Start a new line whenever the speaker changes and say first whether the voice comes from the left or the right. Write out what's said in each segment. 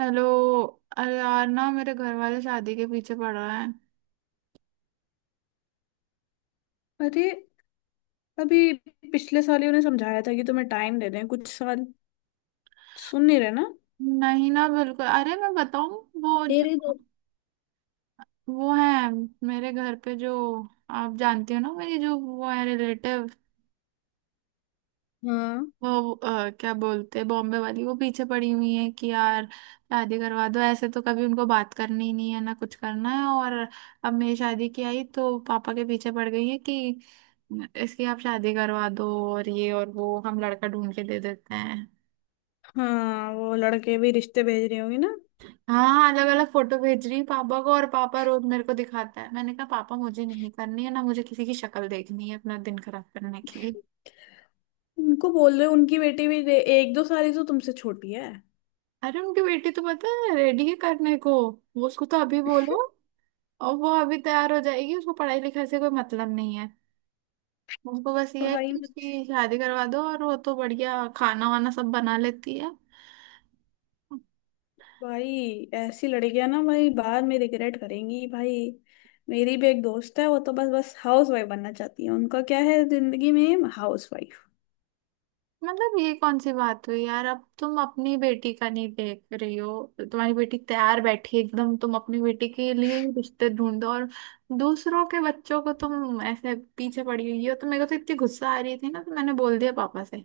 right: Hello. अरे यार ना मेरे घर वाले शादी के पीछे पड़ रहे हैं।
left: अरे, अभी पिछले साल ही उन्हें समझाया था कि तुम्हें टाइम दे दें कुछ साल। सुन नहीं रहे ना
right: नहीं ना बिल्कुल। अरे मैं बताऊं वो जो
left: तेरे।
right: वो है मेरे घर पे जो, आप जानती हो ना मेरी जो वो है रिलेटिव,
left: हाँ,
right: वो क्या बोलते हैं, बॉम्बे वाली, वो पीछे पड़ी हुई है कि यार शादी करवा दो। ऐसे तो कभी उनको बात करनी ही नहीं है ना, कुछ करना है और अब मेरी शादी की आई तो पापा के पीछे पड़ गई है कि इसकी आप शादी करवा दो, और ये और वो, हम लड़का ढूंढ के दे देते हैं।
left: हाँ वो लड़के भी रिश्ते भेज रही होंगी ना।
right: हाँ अलग अलग फोटो भेज रही है पापा को, और पापा रोज मेरे को दिखाता है। मैंने कहा पापा मुझे नहीं करनी है ना, मुझे किसी की शक्ल देखनी है अपना दिन खराब करने के लिए।
left: उनको बोल रहे उनकी बेटी भी दे, एक दो साल ही तो तुमसे छोटी है।
right: अरे उनकी बेटी तो पता है रेडी है करने को। वो उसको तो अभी बोलो और वो अभी तैयार हो जाएगी। उसको पढ़ाई लिखाई से कोई मतलब नहीं है, उसको बस ये है
left: भाई
right: कि
left: मुझे,
right: उसकी शादी करवा दो, और वो तो बढ़िया खाना वाना सब बना लेती है।
left: भाई ऐसी लड़कियां ना भाई बाद में रिग्रेट करेंगी भाई। मेरी भी एक दोस्त है, वो तो बस बस हाउस वाइफ बनना चाहती है। उनका क्या है जिंदगी में हाउस।
right: मतलब ये कौन सी बात हुई यार। अब तुम अपनी बेटी का नहीं देख रही हो, तुम्हारी बेटी तैयार बैठी है एकदम, तुम अपनी बेटी के लिए ही रिश्ते ढूंढो, और दूसरों के बच्चों को तुम ऐसे पीछे पड़ी हुई हो। तो मेरे को तो इतनी गुस्सा आ रही थी ना, तो मैंने बोल दिया पापा से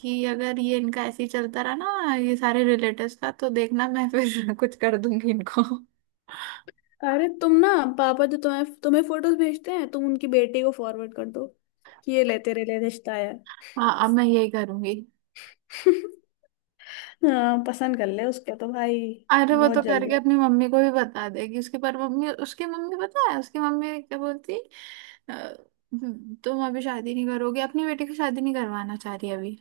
right: कि अगर ये इनका ऐसे ही चलता रहा ना, ये सारे रिलेटिव्स का, तो देखना मैं फिर कुछ कर दूंगी इनको।
left: अरे तुम ना, पापा जो तुम्हें तुम्हें फोटोज भेजते हैं, तुम उनकी बेटी को फॉरवर्ड कर दो कि ये ले तेरे लिए रिश्ता आया है।
right: हाँ अब मैं यही करूंगी।
left: हाँ पसंद कर ले उसको तो भाई।
right: अरे वो
left: बहुत
right: तो
left: जल्दी
right: करके
left: है।
right: अपनी मम्मी को भी बता देगी उसकी, पर मम्मी, उसकी मम्मी, पता है उसकी मम्मी क्या बोलती, तुम अभी शादी नहीं करोगे", अपनी बेटी की शादी नहीं करवाना चाह रही अभी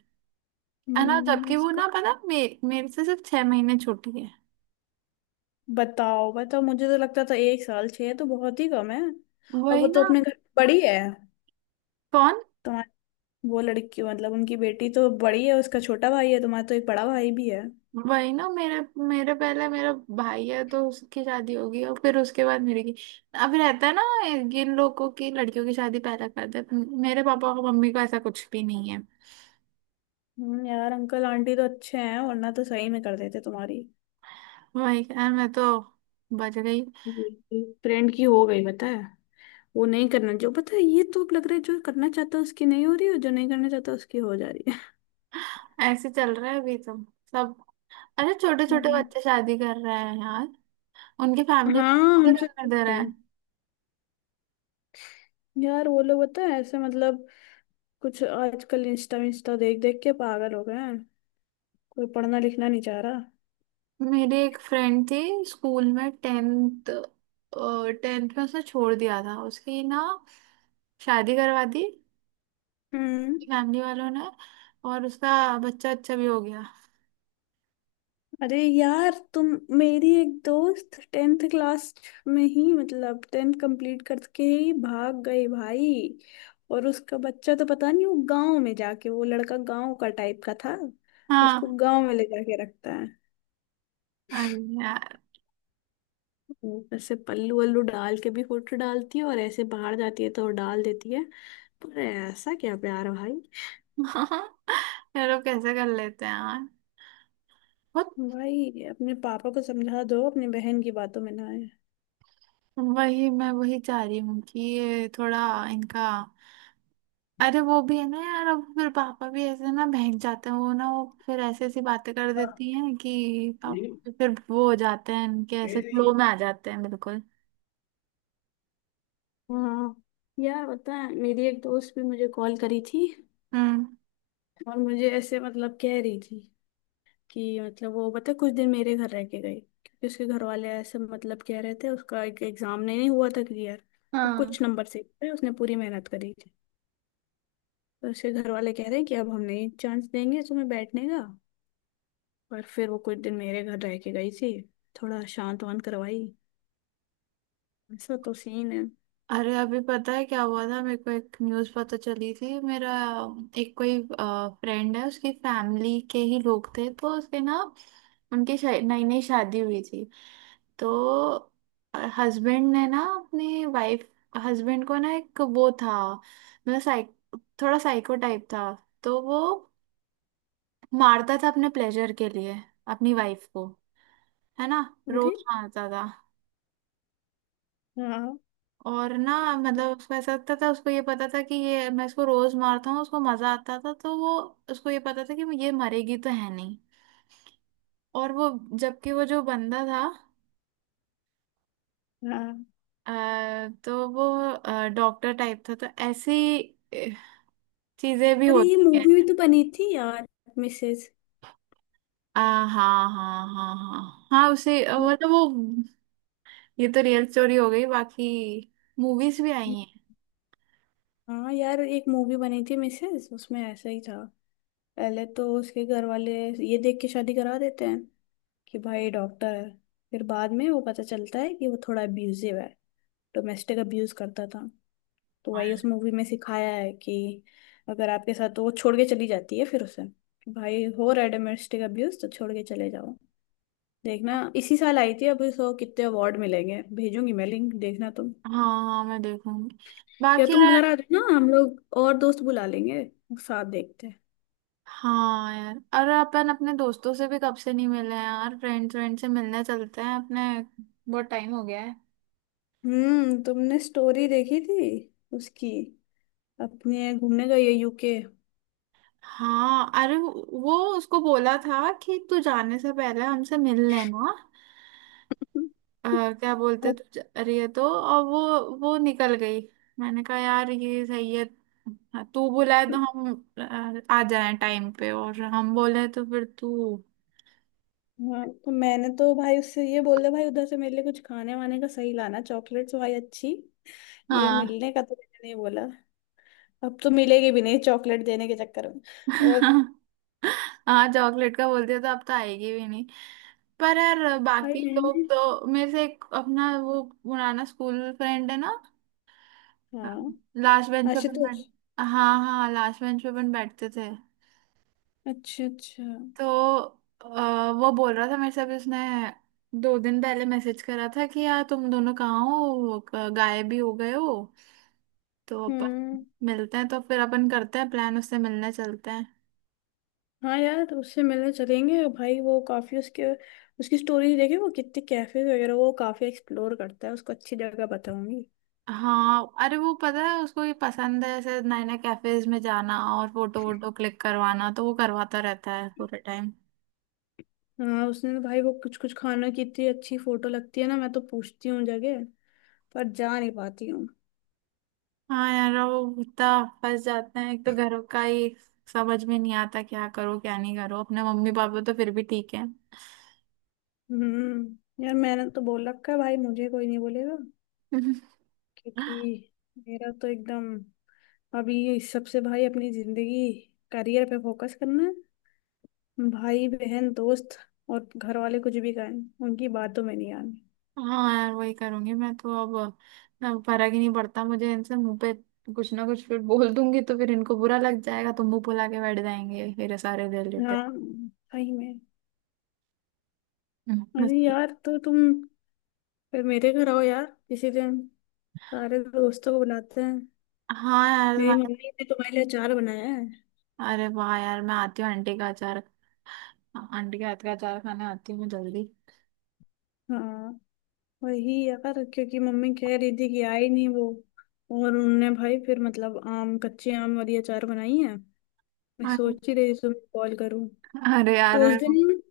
right: है ना। जबकि वो ना
left: उसको
right: पता मेरे से सिर्फ छह महीने छोटी है।
left: बताओ बताओ, मुझे तो लगता था एक साल। छह तो बहुत ही कम है। और वो
right: वही
left: तो
right: ना।
left: अपने घर में बड़ी है।
right: कौन।
left: तुम्हारी वो लड़की मतलब उनकी बेटी तो बड़ी है, उसका छोटा भाई है। तुम्हारा तो एक बड़ा भाई भी है।
right: वही ना। मेरे मेरे पहले मेरा भाई है तो उसकी शादी होगी और फिर उसके बाद मेरी की। अब रहता है ना, इन लोगों की लड़कियों की शादी पहले कर देते। मेरे पापा और मम्मी को ऐसा कुछ भी नहीं है।
left: यार अंकल आंटी तो अच्छे हैं, वरना तो सही में कर देते तुम्हारी।
right: वही यार, मैं तो बच गई।
left: फ्रेंड की हो गई पता है। वो नहीं करना जो पता है, ये तो अब लग रहा है जो करना चाहता है उसकी नहीं हो रही, और जो नहीं करना चाहता उसकी हो जा रही है।
right: ऐसे चल रहा है अभी तो सब। अरे छोटे छोटे
left: हम्म।
right: बच्चे शादी कर रहे हैं यार, उनकी फैमिली
left: हाँ,
right: कैसे
left: हमसे
right: करने दे
left: छोटे
right: रहे
left: हैं।
right: हैं।
left: यार वो लोग पता है ऐसे मतलब कुछ आजकल इंस्टा इंस्टा देख देख के पागल हो गए हैं। कोई पढ़ना लिखना नहीं चाह रहा।
right: मेरी एक फ्रेंड थी स्कूल में, टेंथ टेंथ में उसने छोड़ दिया था। उसकी ना शादी करवा दी
left: हम्म।
right: फैमिली वालों ने, और उसका बच्चा अच्छा भी हो गया।
left: अरे यार तुम, मेरी एक दोस्त टेंथ क्लास में ही मतलब टेंथ कंप्लीट करके ही भाग गई भाई। और उसका बच्चा तो पता नहीं, वो गांव में जाके वो लड़का गांव का टाइप का था। उसको
right: हाँ।
left: गांव में ले जाके रखता है।
right: अरे यार।
left: ऊपर से पल्लू वल्लू डाल के भी फोटो डालती है, और ऐसे बाहर जाती है तो डाल देती है। पर ऐसा क्या प्यार भाई।
right: ये लोग कैसे कर लेते हैं यार, बहुत।
left: भाई अपने पापा को समझा दो अपनी बहन की बातों में ना
right: वही मैं वही चाह रही हूँ कि ये थोड़ा इनका, अरे वो भी है ना यार, अब फिर पापा भी ऐसे ना बहक जाते हैं। वो ना वो फिर ऐसी ऐसी बातें कर देती हैं कि पापा फिर वो हो जाते हैं, इनके ऐसे फ्लो
left: आए।
right: में आ जाते हैं बिल्कुल।
left: हाँ यार पता है, मेरी एक दोस्त भी मुझे कॉल करी थी।
right: हम्म।
left: और मुझे ऐसे मतलब कह रही थी कि मतलब वो पता है, कुछ दिन मेरे घर रह के गई क्योंकि उसके घर वाले ऐसे मतलब कह रहे थे, उसका एक एग्जाम नहीं हुआ था क्लियर। और
right: हाँ।
left: कुछ नंबर से पे उसने पूरी मेहनत करी थी। तो उसके घर वाले कह रहे हैं कि अब हम नहीं चांस देंगे तुम्हें बैठने का। और फिर वो कुछ दिन मेरे घर रह के गई थी, थोड़ा शांत वांत करवाई। ऐसा तो सीन है।
right: अरे अभी पता है क्या हुआ था, मेरे को एक न्यूज़ पता चली थी। मेरा एक कोई फ्रेंड है, उसकी फैमिली के ही लोग थे, तो उसके ना उनकी नई नई शादी हुई थी। तो हस्बैंड ने ना अपनी वाइफ, हस्बैंड को ना एक वो था मतलब साइक थोड़ा साइको टाइप था। तो वो मारता था अपने प्लेजर के लिए अपनी वाइफ को, है ना,
left: अरे।
right: रोज मारता था।
left: हाँ।
right: और ना मतलब उसको ऐसा लगता था, उसको ये पता था कि ये मैं इसको रोज मारता हूँ, उसको मजा आता था। तो वो, उसको ये पता था कि ये मरेगी तो है नहीं। और वो, जबकि वो जो बंदा था,
left: हाँ,
right: तो वो डॉक्टर टाइप था। तो ऐसी अ, चीजें भी
left: अरे ये
right: होती हैं।
left: मूवी भी तो बनी थी यार, मिसेज।
right: आ, हाँ हाँ हाँ हाँ। हाँ उसे मतलब वो, ये तो रियल स्टोरी हो गई, बाकी मूवीज भी आई हैं।
left: हाँ यार एक मूवी बनी थी मिसेस, उसमें ऐसा ही था। पहले तो उसके घर वाले ये देख के शादी करा देते हैं कि भाई डॉक्टर है, फिर बाद में वो पता चलता है कि वो थोड़ा अब्यूजिव है, डोमेस्टिक अब्यूज करता था। तो वही उस
right: हाँ।
left: मूवी में सिखाया है कि अगर आपके साथ, तो वो छोड़ के चली जाती है, फिर उसे कि भाई हो रहा है डोमेस्टिक अब्यूज तो छोड़ के चले जाओ। देखना इसी साल आई थी, अब इसको कितने अवार्ड मिलेंगे। भेजूंगी मैं लिंक, देखना तुम।
right: हाँ मैं देखूंगी
left: या
right: बाकी।
left: तुम घर आ जाना, हम लोग और दोस्त बुला लेंगे, साथ देखते हैं।
right: हाँ यार अरे, अपन अपने दोस्तों से भी कब से नहीं मिले हैं यार, फ्रेंड्स फ्रेंड से मिलने चलते हैं अपने, बहुत टाइम हो गया है।
left: तुमने स्टोरी देखी थी उसकी? अपने घूमने गई है यूके।
right: हाँ अरे वो उसको बोला था कि तू जाने से पहले हमसे मिल लेना। अ, क्या बोलते, तू जा रही है तो, और वो निकल गई। मैंने कहा यार ये सही है। हाँ, तू बुलाए तो हम आ जाए टाइम पे, और हम बोले तो फिर तू।
left: हाँ तो मैंने तो भाई उससे ये बोल दिया भाई, उधर से मेरे लिए कुछ खाने वाने का सही लाना, चॉकलेट्स भाई अच्छी। ये
right: हाँ।
left: मिलने का तो मैंने नहीं बोला। अब तो मिलेगी भी नहीं चॉकलेट देने के चक्कर में। और
right: हाँ चॉकलेट का बोलते हो तो अब तो आएगी भी नहीं। पर यार
left: भाई
right: बाकी
left: मैंने।
right: लोग तो, मेरे से एक अपना वो पुराना स्कूल फ्रेंड है ना,
left: हाँ।
right: लास्ट बेंच पे अपन बैठ,
left: आशुतोष।
right: हाँ हाँ लास्ट बेंच पे अपन बैठते थे।
left: अच्छा, अच्छा।
right: तो वो बोल रहा था मेरे से, अभी उसने दो दिन पहले मैसेज करा था कि यार तुम दोनों कहाँ हो, गायब भी हो गए हो। तो
left: हम्म।
right: अपन मिलते हैं तो फिर अपन करते हैं प्लान, उससे मिलने चलते हैं।
left: हाँ यार तो उससे मिलने चलेंगे भाई, वो काफी उसके, उसकी स्टोरी देखी, वो कितने कैफे वगैरह वो काफी एक्सप्लोर करता है, उसको अच्छी जगह बताऊंगी।
right: हाँ अरे वो पता है उसको ये पसंद है ऐसे नए नए कैफेज में जाना, और फोटो वोटो क्लिक करवाना, तो वो करवाता रहता है पूरे टाइम।
left: हाँ उसने तो भाई वो कुछ कुछ खाना की इतनी अच्छी फोटो लगती है ना, मैं तो पूछती हूँ जगह, पर जा नहीं पाती हूँ।
right: हाँ यार वो इतना फंस जाते हैं, एक तो घरों का ही, समझ में नहीं आता क्या करो क्या नहीं करो। अपने मम्मी पापा तो फिर भी ठीक है।
left: यार मैंने तो बोल रखा है भाई मुझे कोई नहीं बोलेगा। क्योंकि मेरा तो एकदम, अभी ये इस सबसे भाई अपनी जिंदगी करियर पे फोकस करना है। भाई बहन दोस्त और घर वाले कुछ भी कहें उनकी बातों में नहीं आना।
right: हाँ यार वही करूंगी मैं तो अब फर्क ही नहीं पड़ता मुझे इनसे। मुंह पे कुछ ना कुछ फिर बोल दूंगी तो फिर इनको बुरा लग जाएगा, तो मुंह फुला के बैठ जाएंगे फिर सारे रिलेटेड।
left: हाँ सही में। अरे
right: मस्ती।
left: यार तो तुम फिर मेरे घर आओ यार किसी दिन, सारे दोस्तों को बुलाते हैं।
right: हाँ यार।
left: मेरी मम्मी ने तुम्हारे लिए अचार बनाया है।
right: अरे वाह यार मैं आती हूँ, आंटी का अचार, आंटी के हाथ का अचार खाने आती हूँ मैं जल्दी।
left: हाँ वही यार, क्योंकि मम्मी कह रही थी कि आई नहीं वो। और उन्होंने भाई फिर मतलब आम, कच्चे आम वाली अचार बनाई है। मैं
right: अरे
left: सोच ही रही थी तुम्हें कॉल करूँ
right: अरे यार
left: तो उस
right: मेरे को-,
left: दिन।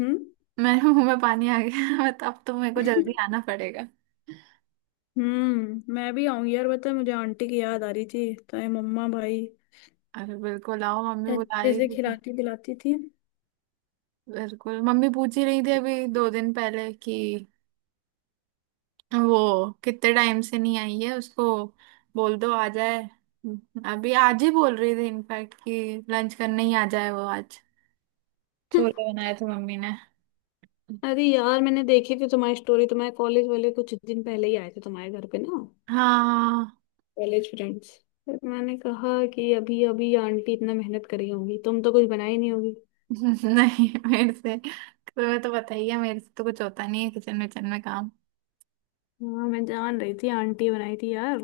left: हम्म।
right: मेरे मुंह में पानी आ गया। मैं तो अब तो, मेरे को जल्दी आना पड़ेगा।
left: हम्म, मैं भी आऊंगी यार, बता मुझे आंटी की याद आ रही थी तो ये मम्मा भाई
right: अरे बिल्कुल आओ, मम्मी बुला
left: अच्छे
right: रही
left: से
right: थी तो,
left: खिलाती पिलाती थी।
right: बिल्कुल मम्मी पूछ ही रही थी अभी दो दिन पहले कि वो कितने टाइम से नहीं आई है, उसको बोल दो आ जाए। अभी आज ही बोल रही थी इनफैक्ट कि लंच करने ही आ जाए वो आज, छोले बनाए थे मम्मी ने।
left: अरे यार मैंने देखी थी तुम्हारी स्टोरी, तुम्हारे कॉलेज वाले कुछ दिन पहले ही आए थे तुम्हारे घर पे ना,
right: हाँ।
left: College friends. फिर मैंने कहा कि अभी अभी आंटी इतना मेहनत करी होगी, तुम तो कुछ बनाई नहीं होगी।
right: नहीं मेरे से, तुम्हें तो बताइए मेरे से तो कुछ होता नहीं है किचन विचन में काम।
left: हाँ मैं जान रही थी आंटी बनाई थी यार।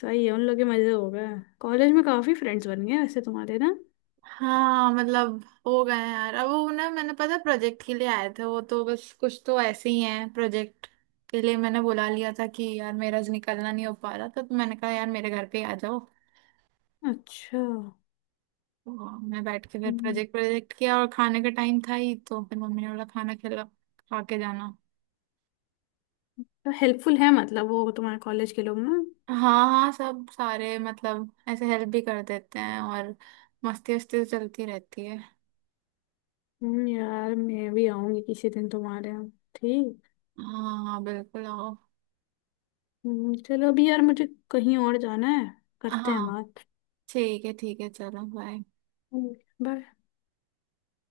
left: सही है उन लोग के मजे हो गए। कॉलेज में काफी फ्रेंड्स बन गए वैसे तुम्हारे ना।
right: हाँ मतलब हो गए हैं यार, अब वो ना मैंने पता प्रोजेक्ट के लिए आए थे वो, तो बस कुछ तो ऐसे ही हैं, प्रोजेक्ट के लिए मैंने बुला लिया था कि यार मेरा आज निकलना नहीं हो पा रहा था, तो मैंने कहा यार मेरे घर पे ही आ जाओ।
left: अच्छा।
right: तो मैं बैठ के फिर
left: हम्म,
right: प्रोजेक्ट प्रोजेक्ट किया, और खाने का टाइम था ही तो फिर मम्मी ने बोला खाना खिला, खा के जाना।
left: तो हेल्पफुल है मतलब वो तुम्हारे कॉलेज के लोग ना।
right: हाँ हाँ सब सारे मतलब ऐसे हेल्प भी कर देते हैं, और मस्ती वस्ती तो चलती रहती है।
left: यार मैं भी आऊंगी किसी दिन तुम्हारे यहाँ, ठीक?
right: हाँ हाँ बिल्कुल आओ।
left: चलो अभी यार मुझे कहीं और जाना है, करते हैं
right: हाँ
left: बात।
right: ठीक है चलो बाय।
left: हम्म। बस।